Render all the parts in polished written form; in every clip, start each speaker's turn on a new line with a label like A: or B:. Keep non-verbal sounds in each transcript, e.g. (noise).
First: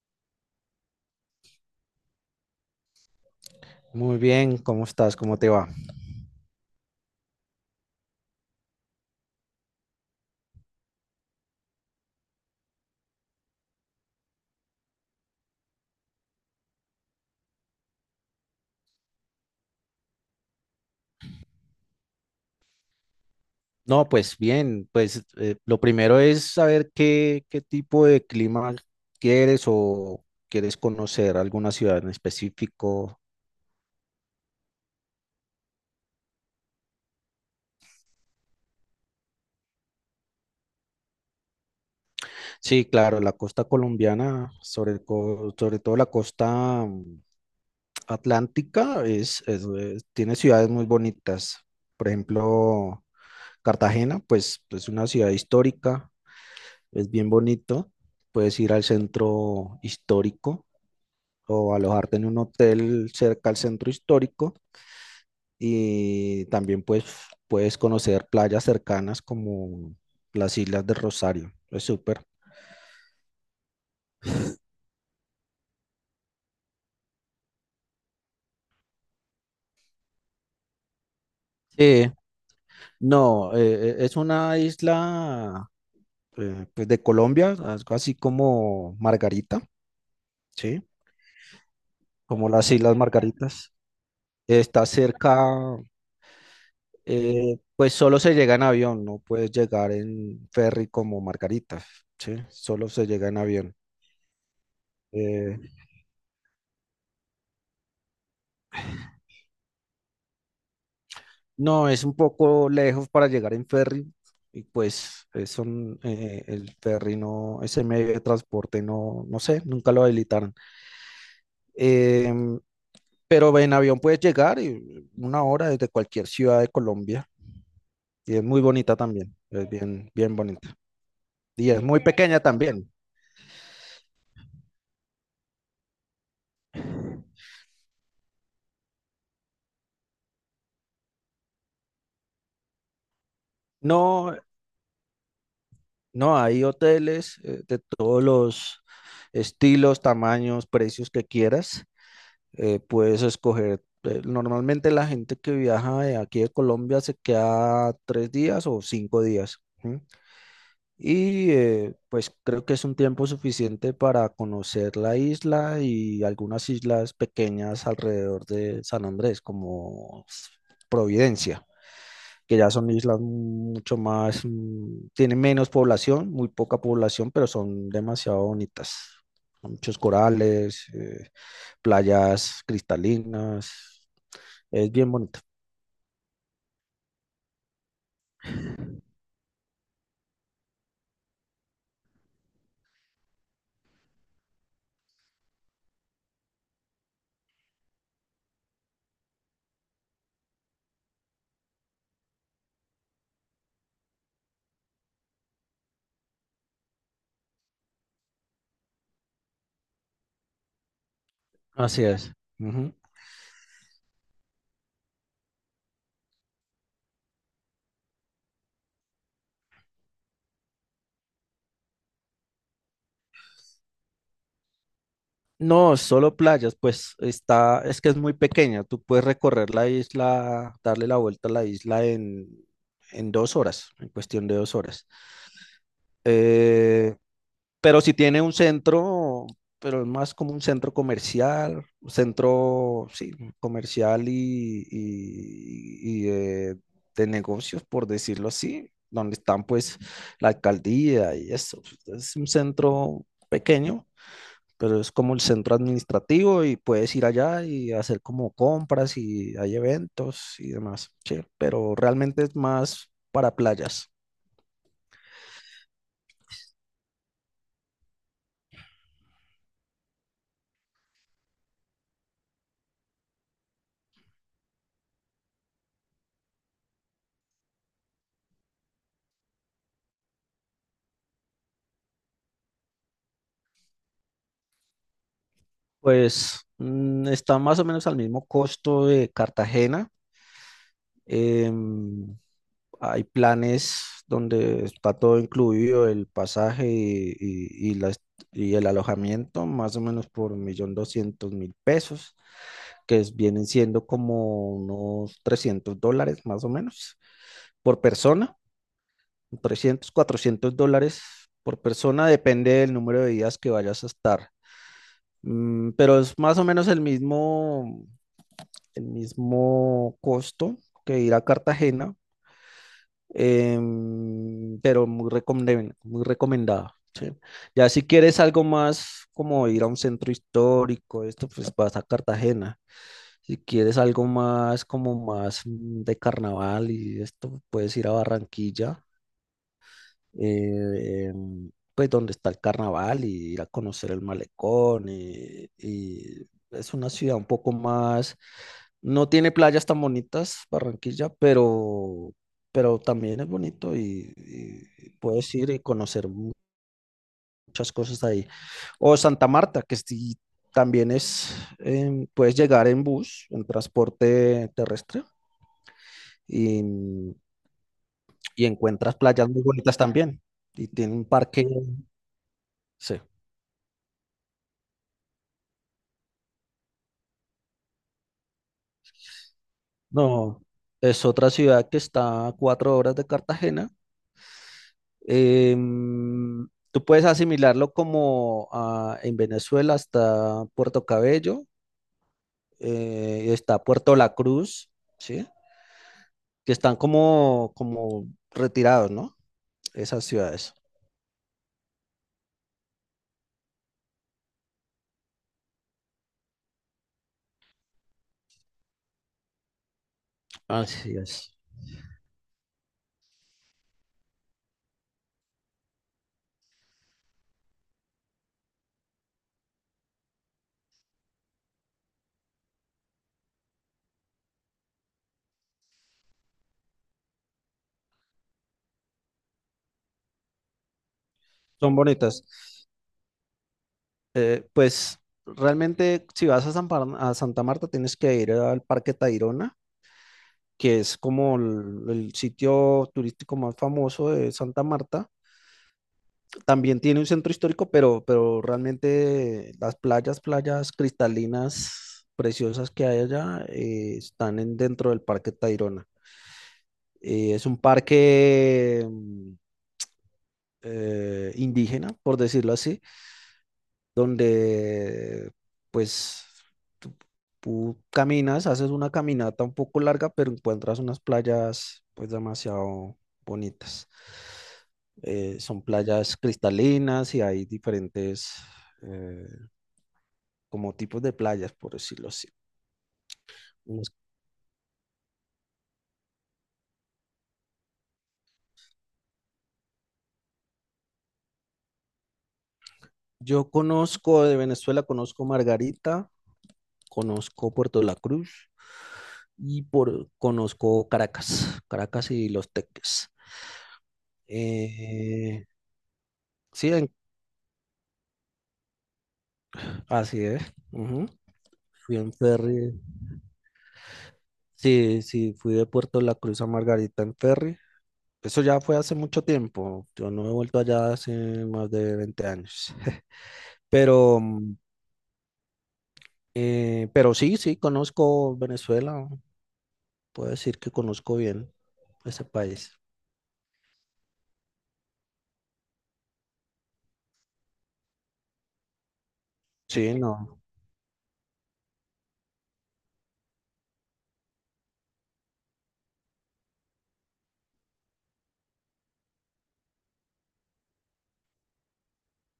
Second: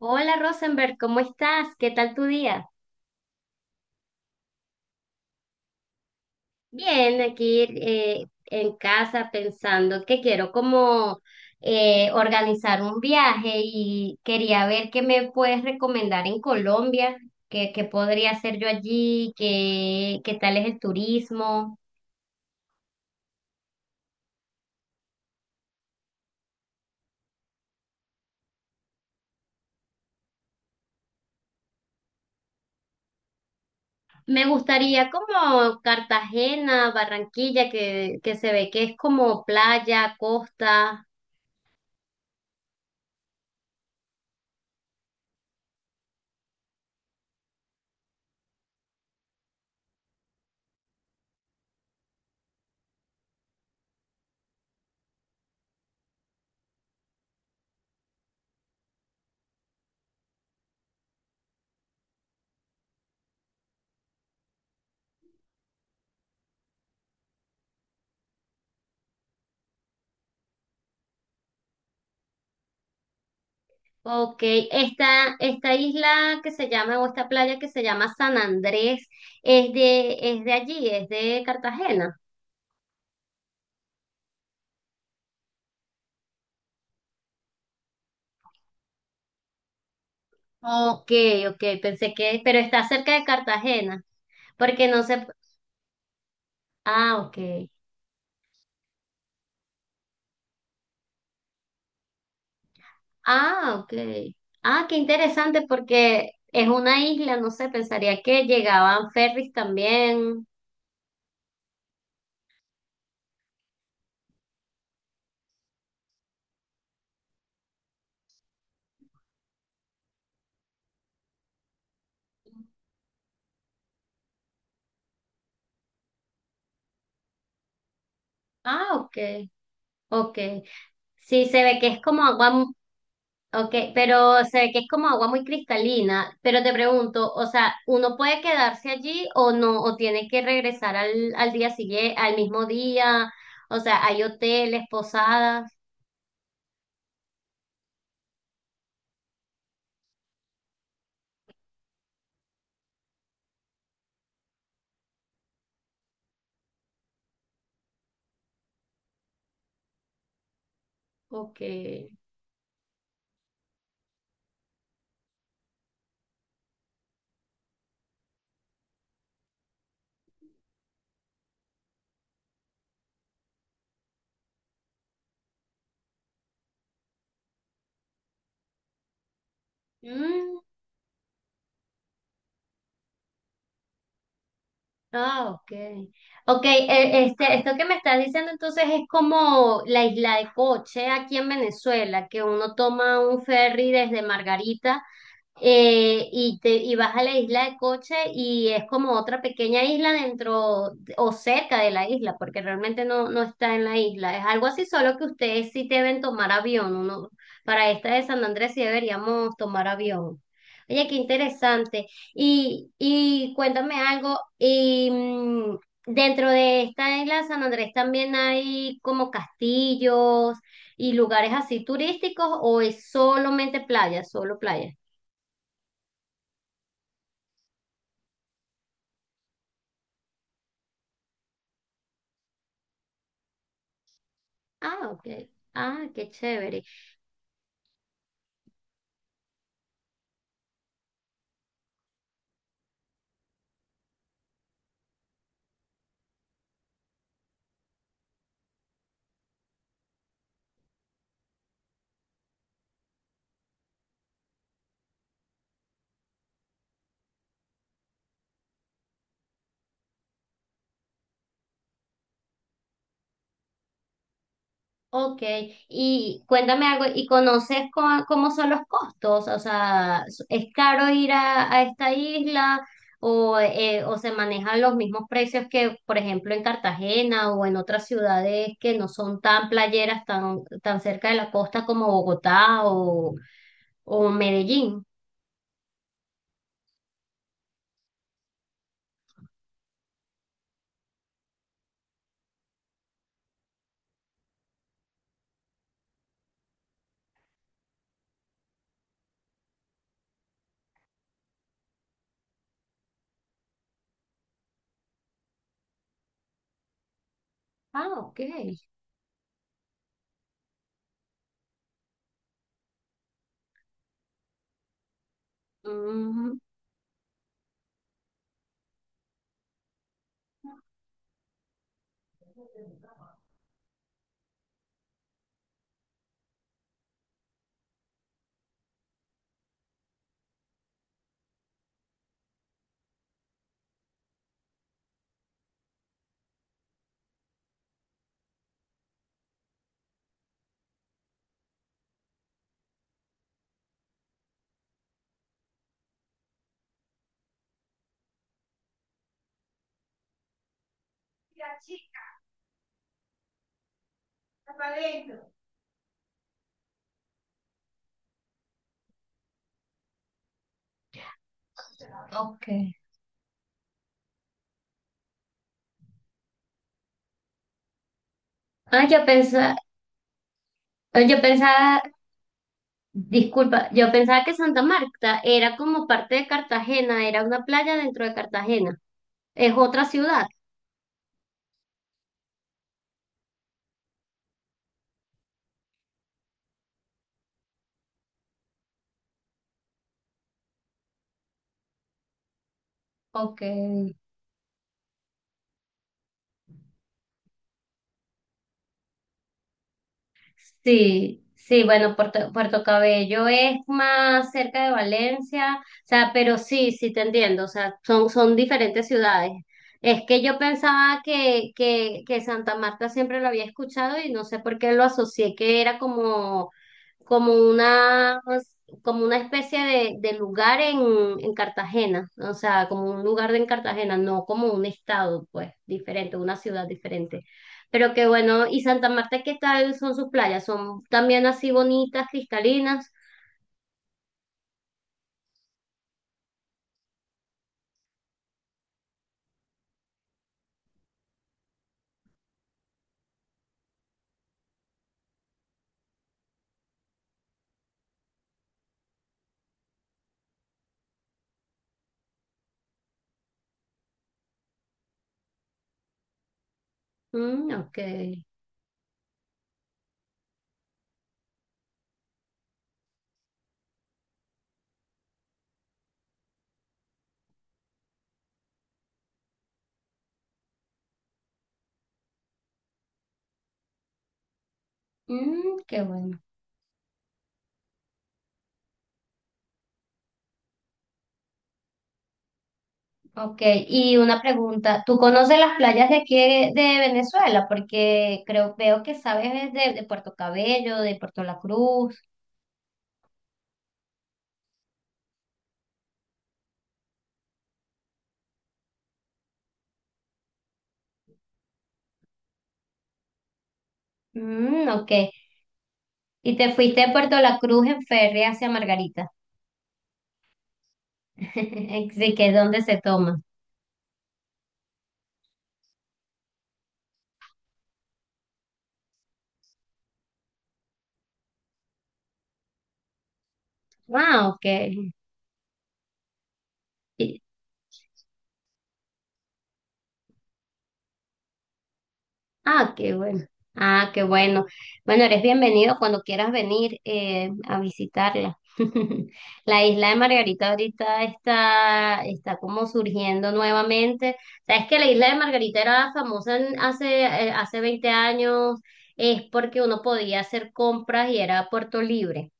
A: Hola Rosenberg, ¿cómo estás? ¿Qué tal tu día?
B: Muy bien, ¿cómo estás? ¿Cómo te va?
A: Bien, aquí en casa pensando que quiero como organizar un viaje y quería ver qué me puedes recomendar en Colombia, qué podría hacer yo allí, qué tal es el turismo.
B: No, pues bien, pues lo primero es saber qué tipo de clima quieres o quieres conocer alguna ciudad en específico.
A: Me gustaría como Cartagena, Barranquilla, que se ve que es como playa, costa.
B: Sí, claro, la costa colombiana, sobre todo la costa atlántica, tiene ciudades muy bonitas. Por ejemplo, Cartagena, pues es una ciudad histórica, es bien bonito. Puedes ir al centro histórico o alojarte en un hotel cerca al centro histórico y también pues puedes conocer playas cercanas como las Islas de Rosario. Es súper.
A: Ok, esta isla que se llama, o esta playa que se llama San Andrés, es de allí, es de
B: Sí.
A: Cartagena.
B: No, es una isla pues de Colombia, algo así como Margarita, ¿sí?
A: Ok, ok, pensé que,
B: Como
A: pero
B: las
A: está
B: Islas
A: cerca de
B: Margaritas.
A: Cartagena,
B: Está
A: porque no sé,
B: cerca,
A: ah, ok,
B: pues solo se llega en avión, no puedes llegar en ferry como Margaritas, ¿sí? Solo se llega en avión.
A: ah, ok, ah, qué
B: Eh,
A: interesante, porque es una isla, no sé, pensaría que llegaban ferries también.
B: No, es un poco lejos para llegar en ferry y pues el ferry no, ese medio de transporte no, no sé, nunca lo habilitaron. Em, pero en avión puedes llegar y una hora desde cualquier ciudad de Colombia y es muy
A: Ah,
B: bonita
A: ok,
B: también, es bien, bien
A: ok,
B: bonita.
A: sí, se
B: Y
A: ve
B: es
A: que
B: muy
A: es como
B: pequeña
A: agua.
B: también.
A: Ok, pero sé que es como agua muy cristalina, pero te pregunto, o sea, ¿uno puede quedarse allí o no? ¿O tiene que regresar al día siguiente, al mismo día? O sea, ¿hay
B: No,
A: hoteles, posadas?
B: no, hay hoteles de todos los estilos, tamaños, precios que quieras. Puedes escoger. Normalmente la gente que viaja de aquí de Colombia se queda 3 días o 5 días. ¿Sí? Y
A: Ok.
B: pues creo que es un tiempo suficiente para conocer la isla y algunas islas pequeñas alrededor de San Andrés, como Providencia, que ya son islas mucho más, tienen menos población, muy poca población, pero son demasiado bonitas. Con muchos
A: Mm,
B: corales, playas cristalinas, es bien bonito.
A: ah, ok. Ok, esto que me estás diciendo entonces es como la isla de Coche aquí en Venezuela, que uno toma un ferry desde Margarita y vas a la isla de Coche y es como otra pequeña isla o cerca de la isla, porque realmente no está en la isla. Es algo así, solo que ustedes sí deben tomar avión. Uno, para esta de San Andrés sí deberíamos tomar avión. Oye, qué
B: Así
A: interesante.
B: es. Ujú.
A: Y cuéntame algo. Y mm, dentro de esta isla de San Andrés también hay como castillos y lugares así turísticos, o es solamente playa, solo playa.
B: No, solo playas, pues está, es que es muy pequeña, tú puedes recorrer la isla, darle la vuelta a la isla en, 2 horas, en cuestión de 2 horas.
A: Ah, ok. Ah, qué chévere.
B: Eh, Pero si tiene un centro, pero es más como un centro comercial, un centro, sí, comercial y de negocios, por decirlo así, donde están pues la alcaldía y eso. Es un centro pequeño, pero es como el centro administrativo y puedes ir allá y hacer como compras y hay eventos y demás, sí, pero realmente es más para playas.
A: Ok, y cuéntame algo, ¿y conoces cómo son los costos? O sea, ¿es caro ir a esta isla o se manejan los mismos precios que, por ejemplo, en Cartagena o en otras ciudades que no son tan playeras, tan cerca de la costa como Bogotá o Medellín?
B: Pues está más o menos al mismo costo de Cartagena. Em, Hay planes donde está todo incluido, el pasaje y el alojamiento, más o menos por 1.200.000 pesos, vienen siendo como unos 300 dólares más o menos por
A: Ah, ok.
B: persona. 300, 400 dólares por persona, depende del número de días que vayas a estar. Pero es más
A: Mm,
B: o menos el mismo costo que ir a Cartagena, pero muy recomendada. ¿Sí? Ya si quieres algo más como ir a un centro histórico, esto pues vas a Cartagena. Si quieres algo más como más de carnaval y esto, puedes ir a Barranquilla, pues donde está el carnaval y ir a conocer el malecón y es una ciudad un poco más, no tiene playas tan bonitas, Barranquilla, pero también es bonito y puedes ir y conocer muchas cosas ahí. O Santa Marta, que sí, también puedes
A: ok.
B: llegar en bus, en transporte terrestre, y, y
A: Ah,
B: encuentras
A: yo
B: playas muy
A: pensaba,
B: bonitas también. Y tiene un
A: yo
B: parque,
A: pensaba.
B: sí.
A: Disculpa, yo pensaba que Santa Marta era como parte de Cartagena, era una playa dentro de Cartagena, es otra ciudad.
B: No, es otra ciudad que está a 4 horas de Cartagena. Tú puedes asimilarlo en Venezuela está Puerto Cabello, y
A: Ok.
B: está Puerto La Cruz, ¿sí? Que están como retirados, ¿no? Esas ciudades.
A: Sí, sí, bueno, Puerto Cabello es más cerca de Valencia, o sea, pero sí, sí te entiendo, o sea, son diferentes ciudades. Es que yo
B: Así
A: pensaba
B: es.
A: que Santa Marta siempre lo había escuchado y no sé por qué lo asocié, que era como como una, como una especie de lugar en Cartagena, o sea, como un lugar de en Cartagena, no como un estado, pues, diferente, una ciudad diferente. Pero que bueno, ¿y Santa Marta qué tal son sus playas? ¿Son también así
B: Son
A: bonitas,
B: bonitas.
A: cristalinas?
B: Pues realmente si vas a Santa Marta tienes que ir al Parque Tayrona, que es como el sitio turístico más famoso de Santa Marta. También tiene un centro histórico, pero realmente las playas, playas cristalinas preciosas que hay allá están dentro del Parque Tayrona. Es
A: Mm,
B: un
A: ok.
B: parque indígena, por decirlo así, donde pues tú, tú caminas, haces una caminata un poco larga, pero encuentras unas playas pues demasiado bonitas. Son
A: Mm, qué
B: playas
A: bueno.
B: cristalinas y hay diferentes eh, como tipos de playas, por decirlo así.
A: Ok,
B: Unas-
A: y una pregunta, ¿tú conoces las playas de aquí de Venezuela? Porque creo, veo que sabes de Puerto Cabello, de Puerto La Cruz.
B: Yo conozco de Venezuela, conozco Margarita, conozco Puerto La Cruz conozco Caracas y Los Teques.
A: Mm, ok.
B: Eh,
A: Y te
B: sí,
A: fuiste
B: en
A: de Puerto La Cruz en ferry hacia Margarita.
B: Así es. Ujú.
A: (laughs)
B: Fui en
A: Así que es donde se
B: ferry.
A: toma.
B: Sí, sí, fui de Puerto La Cruz a Margarita en ferry. Eso ya fue hace mucho tiempo. Yo no he vuelto allá hace más de 20 años. (laughs) Pero,
A: Ah, ok.
B: mm, pero
A: Y-
B: sí, sí, conozco Venezuela. Puedo decir que conozco bien ese
A: ah,
B: país.
A: qué bueno. Ah, qué bueno. Bueno, eres bienvenido cuando quieras venir a visitarla. (laughs) La isla
B: Sí,
A: de
B: no.
A: Margarita ahorita está como surgiendo nuevamente. Sabes que la isla de Margarita era famosa hace, hace 20 años, es porque uno podía hacer compras y era puerto libre.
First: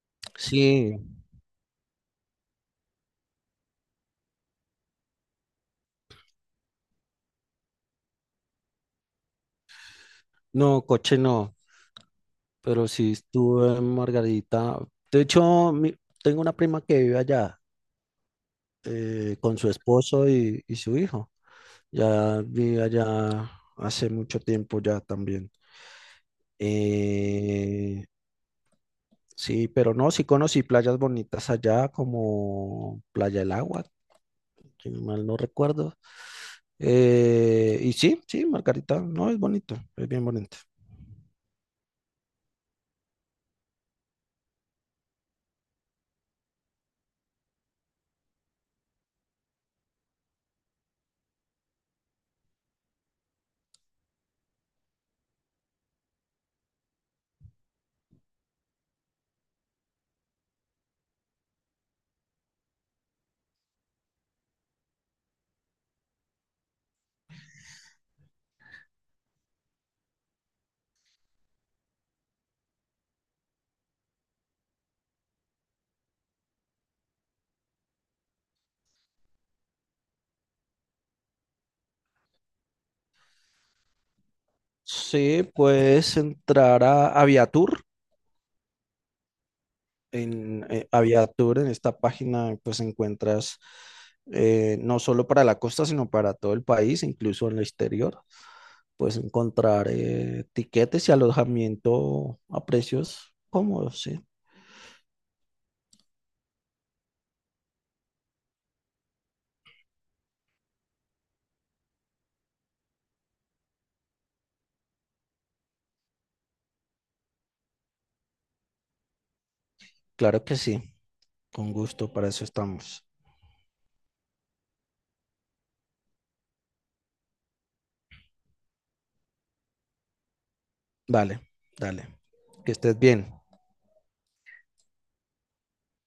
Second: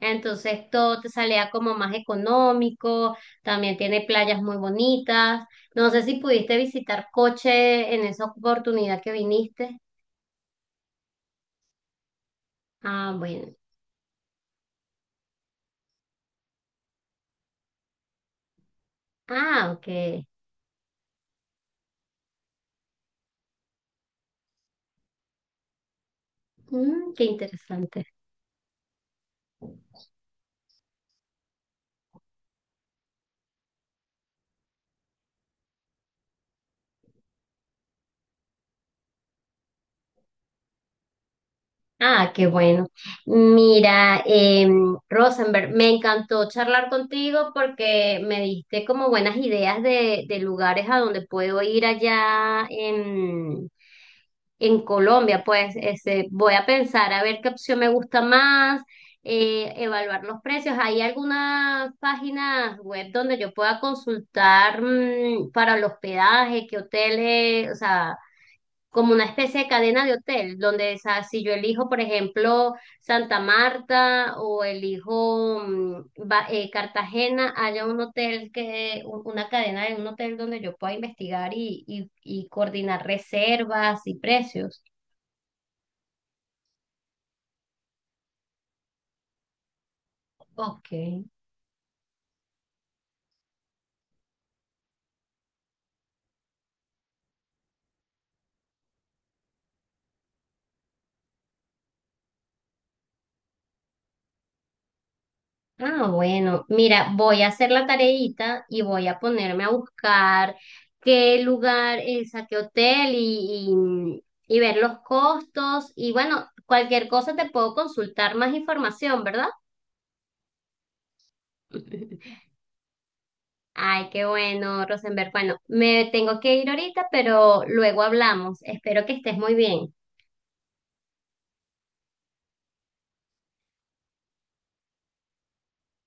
A: Entonces
B: Sí,
A: todo te salía como más económico, también tiene playas muy bonitas. No sé si pudiste visitar Coche en esa oportunidad que viniste.
B: no, Coche no. Pero sí
A: Ah, bueno.
B: estuve en Margarita. De hecho, tengo una prima que vive allá con su
A: Ah, ok.
B: esposo y su hijo. Ya vivía allá hace mucho tiempo ya también.
A: Mm, qué interesante.
B: Eh, sí, pero no, sí conocí playas bonitas allá como Playa del Agua, si no mal no recuerdo. Y sí, sí, Margarita, no, es bonito, es bien bonito.
A: Ah, qué bueno. Mira, Rosenberg, me encantó charlar contigo porque me diste como buenas ideas de lugares a donde puedo ir allá en Colombia, pues este, voy a pensar a ver qué opción me gusta más, evaluar los precios. ¿Hay algunas páginas web donde yo pueda consultar mm, para el hospedaje, qué hoteles, o sea, como una especie de cadena de hotel, donde o sea, si yo elijo, por ejemplo, Santa Marta o elijo mm, Cartagena, haya un hotel una cadena de un hotel donde yo pueda investigar y, y coordinar reservas y precios.
B: Sí, puedes entrar a Aviatur. En
A: Ok.
B: Aviatur, en esta página, pues encuentras no solo para la costa, sino para todo el país, incluso en el exterior. Puedes encontrar tiquetes y alojamiento a precios cómodos, sí.
A: Ah, bueno, mira, voy a hacer la tareita y voy a ponerme a buscar qué lugar, es a qué hotel y, y ver los costos. Y bueno, cualquier cosa te puedo consultar más información, ¿verdad?
B: Claro que sí, con gusto, para eso
A: (laughs)
B: estamos.
A: Ay, qué bueno, Rosenberg. Bueno, me tengo que ir ahorita, pero luego hablamos. Espero que estés muy bien.
B: Vale, dale. Que estés bien.